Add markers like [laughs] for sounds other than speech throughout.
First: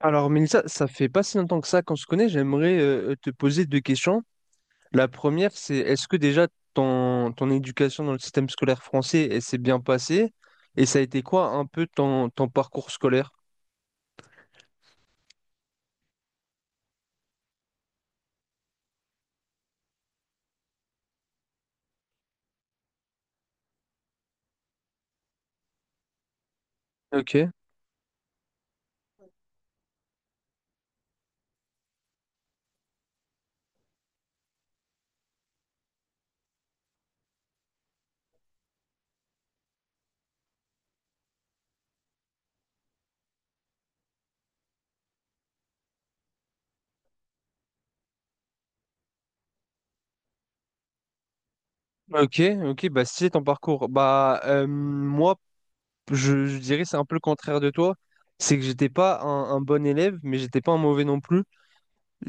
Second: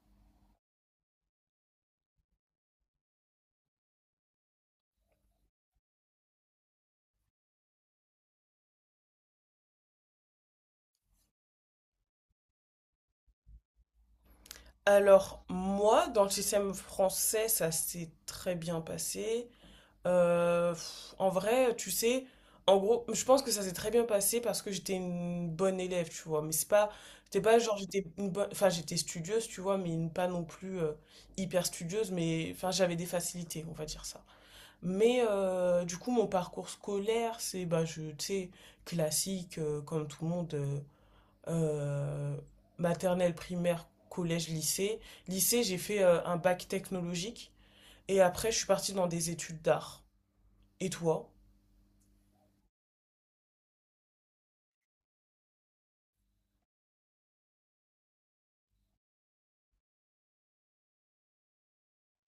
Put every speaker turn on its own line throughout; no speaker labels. Alors, Mélissa, ça fait pas si longtemps que ça qu'on se connaît. J'aimerais te poser deux questions. La première, c'est est-ce que déjà ton éducation dans le système scolaire français, elle s'est bien passée? Et ça a été quoi un peu ton parcours scolaire?
Alors, moi, dans le système français, ça s'est très bien passé. En vrai, tu sais, en gros, je pense que ça s'est très bien passé parce que j'étais une bonne élève, tu vois. Mais c'est pas, c'était
Ok,
pas genre j'étais une bonne, enfin j'étais studieuse, tu vois, mais pas non plus hyper studieuse, mais enfin j'avais des facilités, on va dire ça. Mais du coup, mon parcours scolaire, c'est bah je, tu sais, classique comme tout le monde. Euh, Maternelle, primaire, collège, lycée. Lycée, j'ai fait un bac technologique et après, je suis partie dans des études d'art. Et toi?
ok, ok, bah si c'est ton parcours, bah moi je dirais c'est un peu le contraire de toi, c'est que j'étais pas un bon élève, mais j'étais pas un mauvais non plus.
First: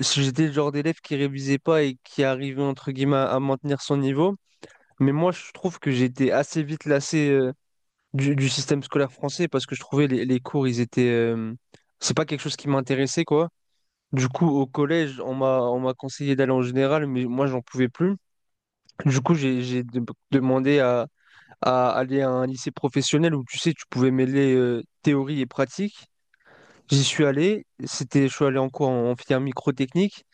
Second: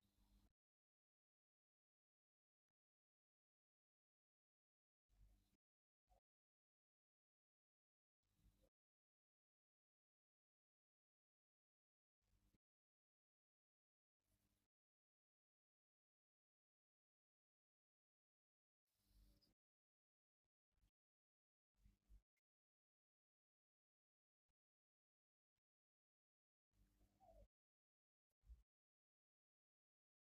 Si j'étais le genre d'élève qui révisait pas et qui arrivait entre guillemets à maintenir son niveau. Mais moi, je trouve que j'étais assez vite lassé du système scolaire français parce que je trouvais les cours, ils étaient. C'est pas quelque chose qui m'intéressait, quoi. Du coup, au collège, on m'a conseillé d'aller en général, mais moi, j'en pouvais plus. Du coup, demandé à aller à un lycée professionnel où, tu sais, tu pouvais mêler théorie et pratique. J'y suis allé. Je suis allé en cours en filière microtechnique.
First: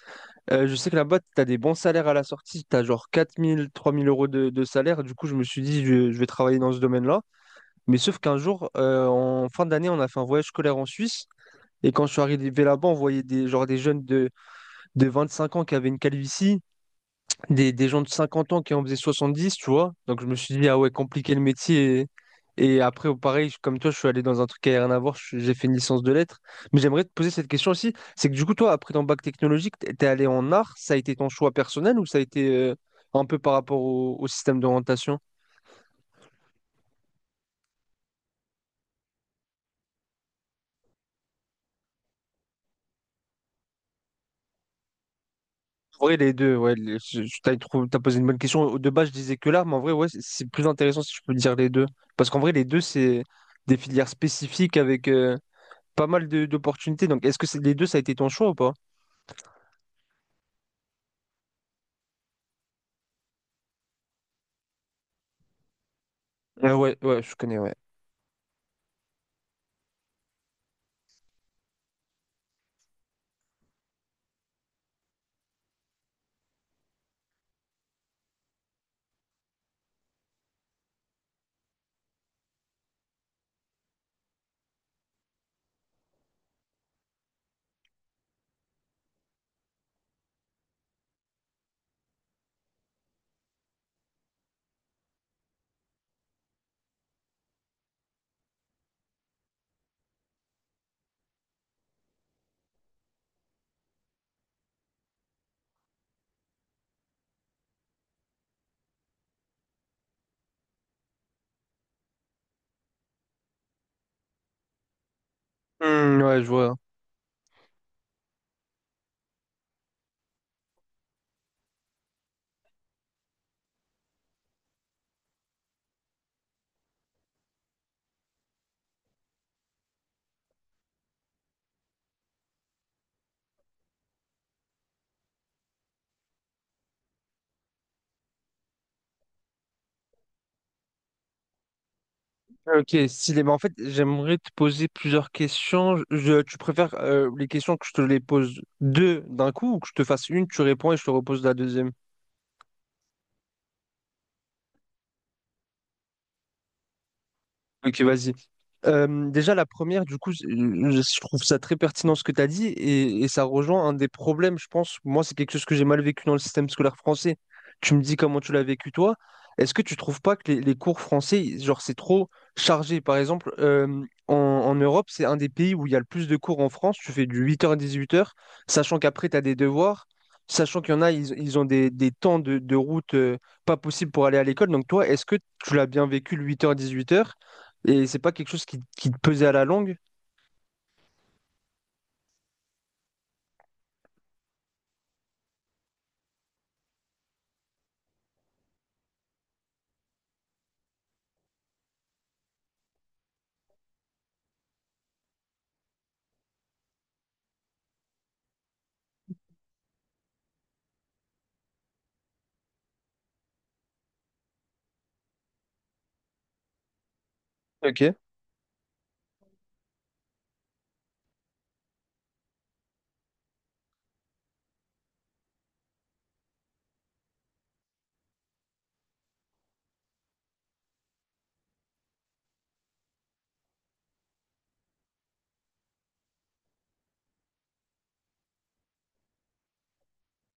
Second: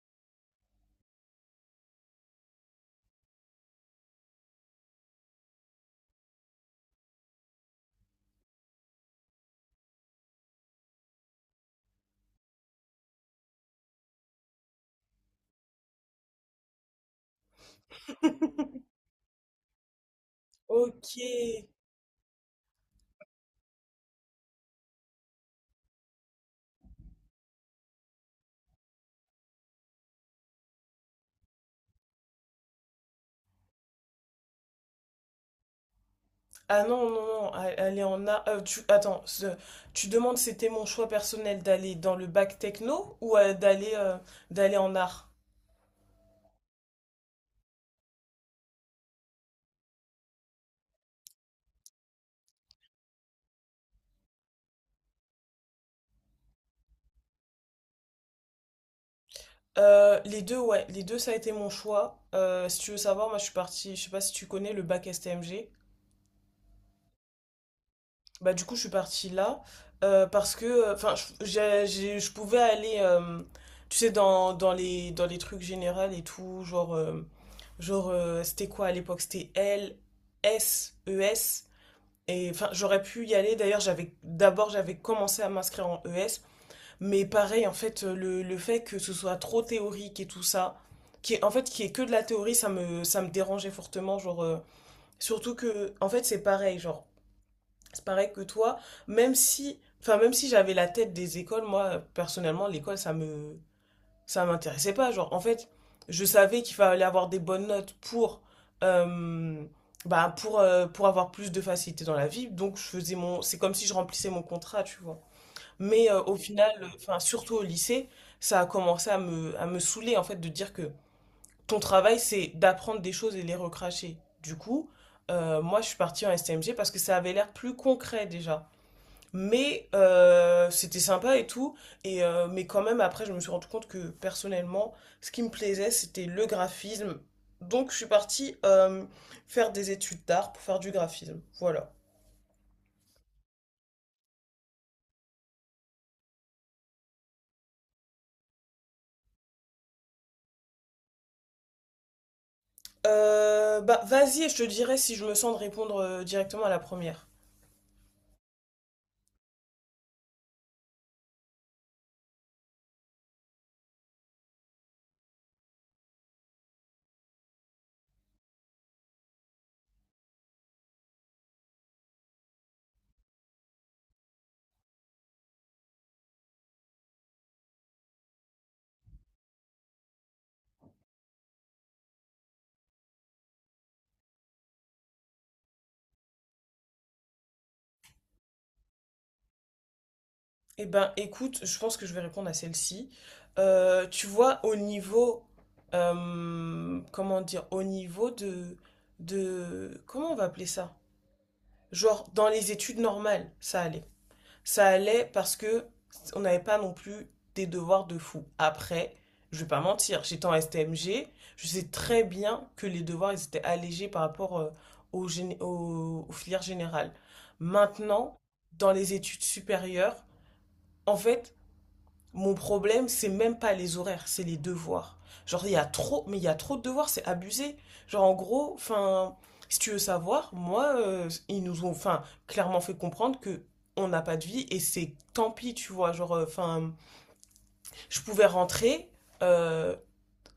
Je sais que là-bas, tu as des bons salaires à la sortie, tu as genre 4 000, 3 000 euros de salaire. Du coup, je me suis dit, je vais travailler dans ce domaine-là. Mais sauf qu'un jour, en fin d'année, on a fait un voyage scolaire en Suisse. Et quand je suis arrivé là-bas, on voyait genre des jeunes de 25 ans qui avaient une calvitie, des gens de 50 ans qui en faisaient 70, tu vois. Donc je me suis dit, ah ouais,
Ok.
compliqué le métier. Et après, pareil, comme toi, je suis allé dans un truc qui n'a rien à voir, je- j'ai fait une licence de lettres. Mais j'aimerais te poser cette question aussi, c'est que du coup, toi, après ton bac technologique, t'es allé en art, ça a été ton choix personnel ou ça a été un peu par rapport au système d'orientation?
Ah non, non, non, aller en art. Tu, attends. Tu demandes c'était mon choix personnel d'aller dans le bac techno ou d'aller en art?
En vrai, les deux, ouais, t'as posé une bonne question. De base, je disais que l'art, mais en vrai, ouais, c'est plus intéressant si je peux dire les deux. Parce qu'en vrai, les deux, c'est des filières spécifiques avec... pas mal d'opportunités. Donc, est-ce que les deux, ça a été ton choix ou pas?
Les deux, ouais, les deux, ça a été mon choix. Si tu veux savoir, moi je suis partie, je sais pas si tu connais le bac STMG.
Ah ouais, ouais, je connais, ouais.
Bah du coup je suis partie là, parce que enfin je pouvais aller, tu sais, dans les trucs généraux et tout genre genre c'était quoi à l'époque, c'était L S E S, et enfin j'aurais pu y aller. D'ailleurs, j'avais d'abord, j'avais commencé à m'inscrire en ES, mais pareil, en fait, le fait que ce soit trop théorique et tout ça, qui est en fait qui est que de la théorie, ça me dérangeait fortement, genre, surtout que en fait c'est pareil, genre, c'est pareil que toi, même si, enfin, même si j'avais la tête des écoles, moi, personnellement, l'école, ça m'intéressait pas. Genre, en fait, je savais qu'il fallait avoir des bonnes notes euh, pour avoir plus de facilité dans la vie. Donc, je faisais c'est comme si je remplissais mon contrat, tu vois. Mais
Hmm,
au
ouais, je
final,
vois.
enfin, surtout au lycée, ça a commencé à me saouler, en fait, de dire que ton travail, c'est d'apprendre des choses et les recracher. Du coup, moi, je suis partie en STMG parce que ça avait l'air plus concret déjà. Mais c'était sympa et tout. Mais quand même, après, je me suis rendu compte que personnellement, ce qui me plaisait, c'était le graphisme. Donc, je suis partie faire des études d'art pour faire du graphisme. Voilà.
Ok, stylé. Bah, en fait, j'aimerais te poser plusieurs questions. Tu préfères les questions que je te les pose deux d'un coup ou que je te fasse une, tu réponds et je te repose la deuxième?
Bah, vas-y, et je te dirai si je me sens de répondre directement à la première.
Ok, vas-y. Déjà, la première, du coup, trouve ça très pertinent ce que tu as dit et ça rejoint un des problèmes, je pense. Moi, c'est quelque chose que j'ai mal vécu dans le système scolaire français. Tu me dis comment tu l'as vécu toi. Est-ce que tu trouves pas que les cours français, genre, c'est trop chargé? Par exemple, en Europe, c'est un des pays où il y a le plus de cours en France. Tu fais du 8h à 18h, sachant qu'après, tu as des devoirs, sachant qu'il y en a, ils ont des temps de route pas possible pour aller à l'école. Donc, toi, est-ce que tu l'as bien vécu le 8 dix-huit heures? Et c'est pas quelque chose qui te pesait à la longue.
Eh ben, écoute, je pense que je vais répondre à celle-ci. Tu vois, au niveau, comment dire, au niveau de, comment on va appeler ça? Genre, dans les études normales, ça allait. Ça allait parce que on n'avait pas non plus des devoirs de fou. Après, je vais pas mentir, j'étais en STMG, je sais très bien que les devoirs, ils étaient allégés par rapport aux filières générales.
Ok.
Maintenant, dans les études supérieures, en fait, mon problème, c'est même pas les horaires, c'est les devoirs. Genre, il y a trop, mais il y a trop de devoirs, c'est abusé. Genre, en gros, enfin, si tu veux savoir, moi, ils nous ont, enfin, clairement fait comprendre que on n'a pas de vie et c'est tant pis, tu vois. Genre, enfin, je pouvais rentrer, euh,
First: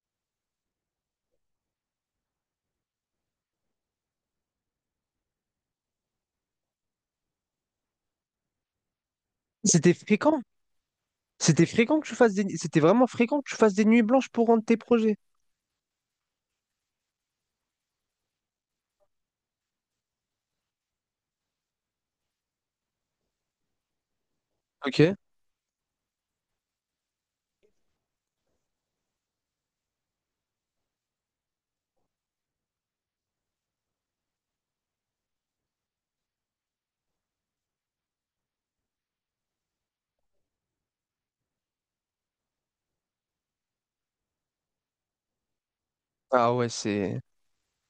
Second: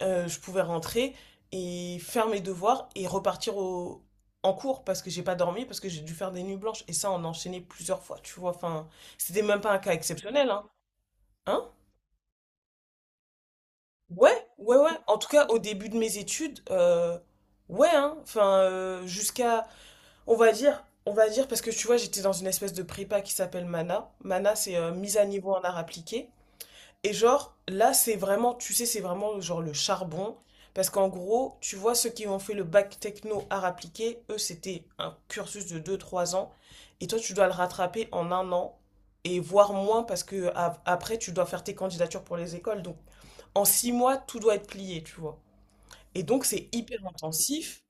je pouvais rentrer et faire mes devoirs et repartir en cours parce que j'ai pas dormi, parce que j'ai dû faire des nuits blanches et ça, on enchaînait plusieurs fois, tu vois. Enfin, c'était même pas un
C'était
cas
fréquent.
exceptionnel, hein.
C'était
Hein.
fréquent que tu fasses des... C'était vraiment fréquent que tu fasses des nuits blanches
Ouais,
pour rendre tes
ouais, ouais.
projets.
En tout cas, au début de mes études, ouais, hein. Enfin, jusqu'à, on va dire, parce que tu vois, j'étais dans une espèce de prépa qui s'appelle MANA. MANA, c'est
Ok.
mise à niveau en art appliqué. Et genre, là, c'est vraiment, tu sais, c'est vraiment genre le charbon. Parce qu'en gros, tu vois, ceux qui ont fait le bac techno art appliqué, eux, c'était un cursus de deux trois ans. Et toi, tu dois le rattraper en un an. Et voire moins, parce que après, tu dois faire tes candidatures pour les écoles. Donc, en 6 mois, tout doit être plié, tu vois. Et donc,
Ah ouais,
c'est hyper
c'est...
intensif.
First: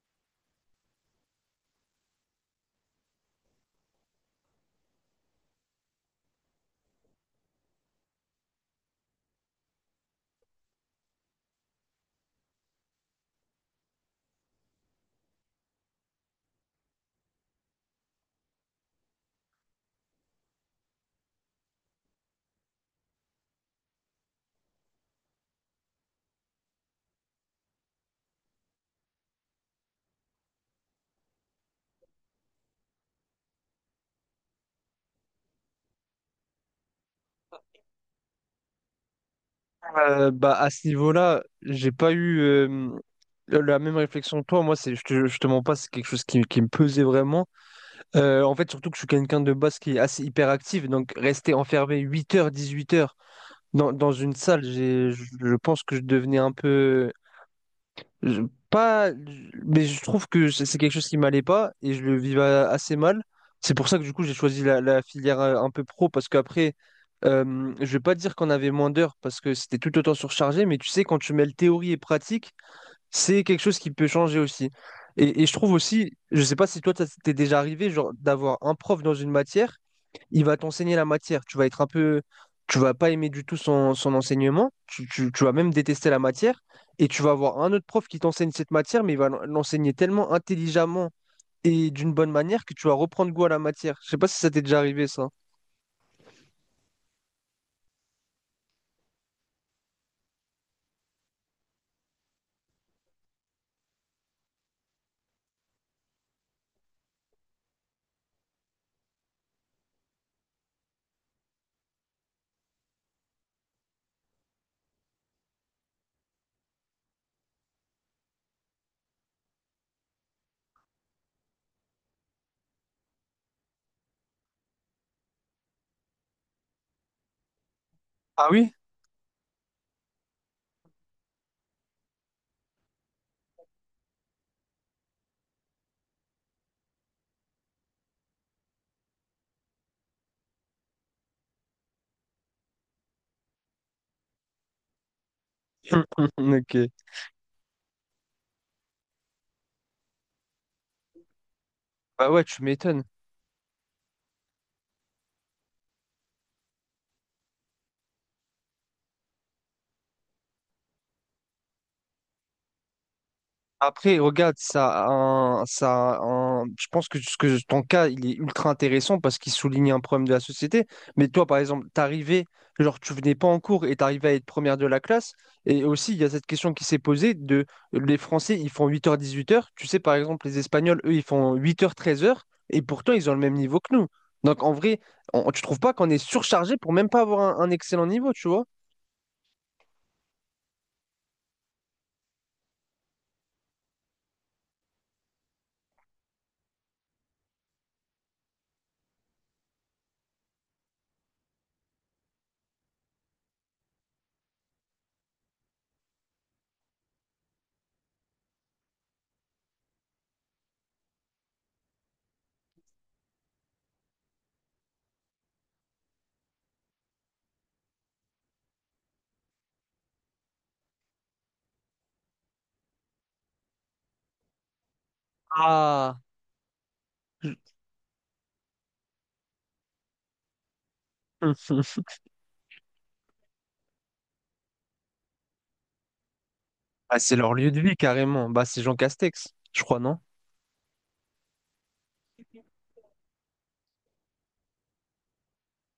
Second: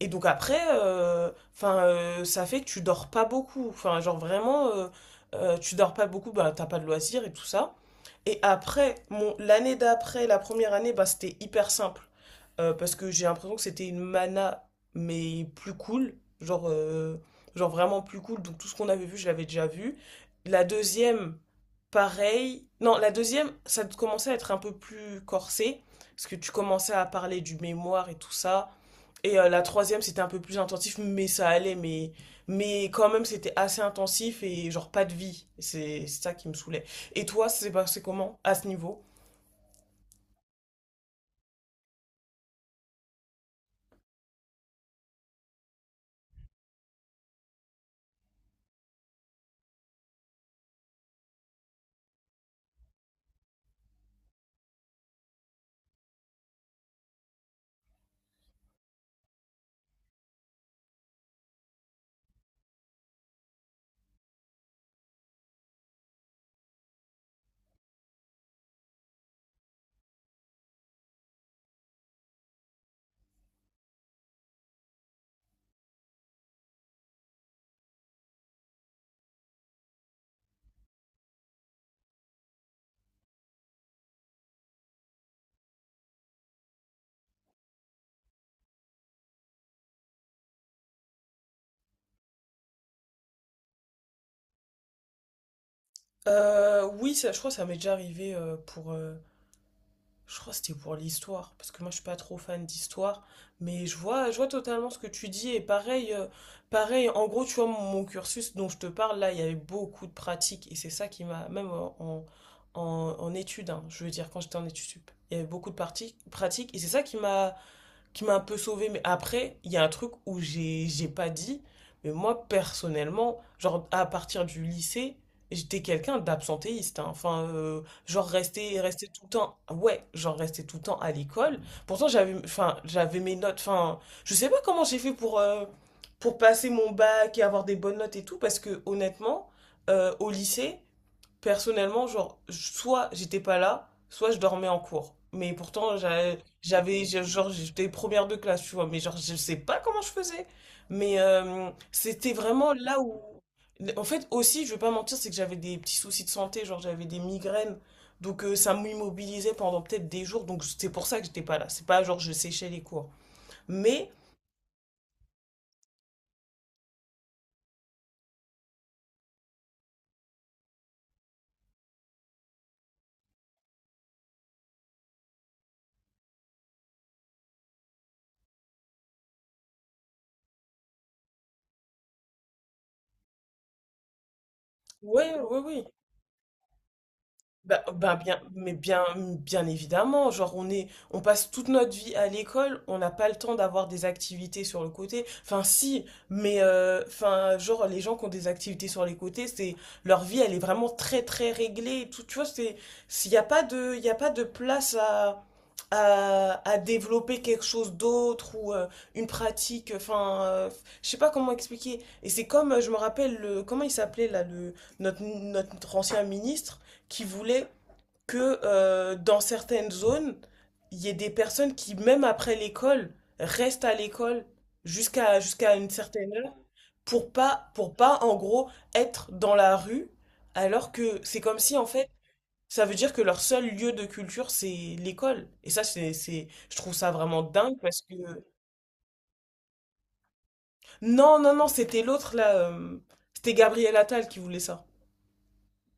Et donc après, enfin, ça fait que tu dors pas beaucoup. Enfin, genre vraiment, tu dors pas beaucoup, bah, t'as pas de loisirs et tout ça. Et après, l'année d'après, la première année, bah, c'était hyper simple. Parce que j'ai l'impression que c'était une mana, mais plus cool. Genre, euh, genre, vraiment plus cool. Donc tout ce qu'on avait vu, je l'avais déjà vu. La deuxième, pareil. Non, la deuxième, ça commençait à être un peu plus corsé. Parce que tu commençais à parler du mémoire et tout ça. Et la troisième, c'était un peu plus intensif, mais ça allait, mais quand même, c'était assez intensif et genre pas de vie. C'est ça qui me saoulait. Et toi, c'est passé comment à ce niveau?
Bah à ce niveau-là, j'ai pas eu la même réflexion que toi. Moi, c'est, je te mens pas, c'est quelque chose qui me pesait vraiment. En fait, surtout que je suis quelqu'un de base qui est assez hyperactif. Donc rester enfermé 8h, 18h dans une salle, j'ai, je pense que je devenais un peu... Je- pas, Mais je trouve que c'est quelque chose qui m'allait pas et je le vivais assez mal. C'est pour ça que du coup j'ai choisi la filière un peu pro parce qu'après, je vais pas dire qu'on avait moins d'heures parce que c'était tout autant surchargé, mais tu sais, quand tu mêles théorie et pratique, c'est quelque chose qui peut changer aussi. Et je trouve aussi, je sais pas si toi ça t'est déjà arrivé, genre d'avoir un prof dans une matière il va t'enseigner la matière. Tu vas être un peu, tu vas pas aimer du tout son enseignement. Tu vas même détester la matière. Et tu vas avoir un autre prof qui t'enseigne cette matière, mais il va l'enseigner tellement intelligemment et d'une bonne manière que tu vas reprendre goût à la matière. Je sais pas si ça t'est déjà arrivé, ça.
Oui, ça, je crois que ça m'est déjà arrivé je crois que c'était pour l'histoire, parce que moi je suis pas trop fan d'histoire, mais je vois totalement ce que tu dis, et pareil, en gros, tu vois, mon cursus dont je te parle, là, il y avait beaucoup de pratiques, et c'est ça qui même en, en études, hein, je veux dire, quand j'étais en études sup, il y avait beaucoup de pratiques, et c'est ça qui m'a un peu sauvée. Mais après, il y a un truc où j'ai pas dit, mais moi, personnellement, genre, à partir du lycée, j'étais quelqu'un d'absentéiste, hein. Enfin, genre,
Ah oui?
rester tout le temps, ouais, genre, rester tout le temps à l'école. Pourtant, enfin, j'avais mes notes. Enfin, je sais pas comment j'ai fait pour passer mon bac et avoir des bonnes notes et tout, parce que, honnêtement, au lycée, personnellement, genre, soit j'étais pas là, soit je dormais en cours. Mais pourtant,
[laughs]
j'a-
Ok.
j'avais, je- genre, j'étais première de classe, tu vois, mais genre, je sais pas comment je faisais. Mais
Bah
c'était
ouais, tu
vraiment là
m'étonnes.
où. En fait, aussi, je vais pas mentir, c'est que j'avais des petits soucis de santé, genre, j'avais des migraines. Donc, ça m'immobilisait pendant peut-être des jours. Donc, c'est pour ça que j'étais pas là. C'est pas genre je séchais les cours. Mais,
Après, regarde, je pense ce que ton cas, il est ultra intéressant parce qu'il souligne un problème de la société. Mais toi, par exemple, t'arrivais, genre, tu venais pas en cours et t'arrivais à être première de la classe. Et aussi, il y a cette question qui s'est posée de les Français, ils font 8h 18h. Tu sais, par exemple, les Espagnols, eux, ils font 8h 13h. Et pourtant, ils ont le même niveau que nous. Donc, en vrai,
ouais, ouais,
tu trouves
oui.
pas qu'on est surchargé pour même pas avoir un
Bah,
excellent
bah,
niveau,
bien,
tu vois?
mais bien, bien évidemment, genre on passe toute notre vie à l'école, on n'a pas le temps d'avoir des activités sur le côté. Enfin si, mais enfin genre les gens qui ont des activités sur les côtés, c'est leur vie, elle est vraiment très très réglée. Et tout, tu vois, c'est, s'il n'y a pas de, il y a pas de place à, développer quelque chose d'autre ou une pratique. Enfin, je sais pas comment expliquer. Et c'est comme, je me rappelle le, comment il s'appelait là, le, notre ancien ministre qui voulait que dans certaines zones, il y ait des personnes qui, même après l'école, restent à l'école jusqu'à une
Ah,
certaine heure pour pas, en gros, être dans la rue, alors que c'est comme si, en fait,
[laughs]
ça veut dire que leur seul lieu de culture, c'est l'école. Et ça, c'est, je trouve ça
Ah, c'est
vraiment
leur lieu
dingue
de vie,
parce que.
carrément. Bah, c'est Jean Castex, je crois, non?
Non, non, non, c'était l'autre, là. C'était Gabriel Attal qui voulait ça.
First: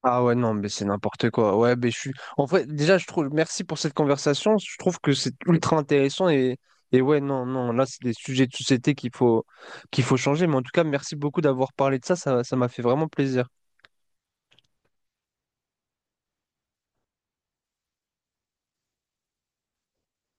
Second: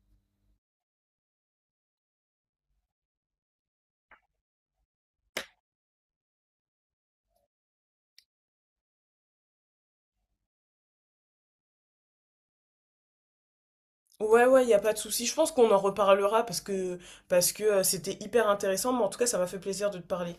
Ah ouais, non, mais c'est n'importe quoi. Ouais, mais je suis. En vrai, déjà, je trouve. Merci pour cette conversation. Je trouve que c'est ultra intéressant et. Et ouais, non, non, là, c'est des sujets de société qu'il faut changer. Mais en tout cas, merci beaucoup d'avoir parlé de ça. Ça m'a fait vraiment plaisir.
Ouais, ouais, il a pas de souci. Je pense qu'on en reparlera parce que c'était hyper intéressant, mais en tout cas, ça m'a fait plaisir de te parler.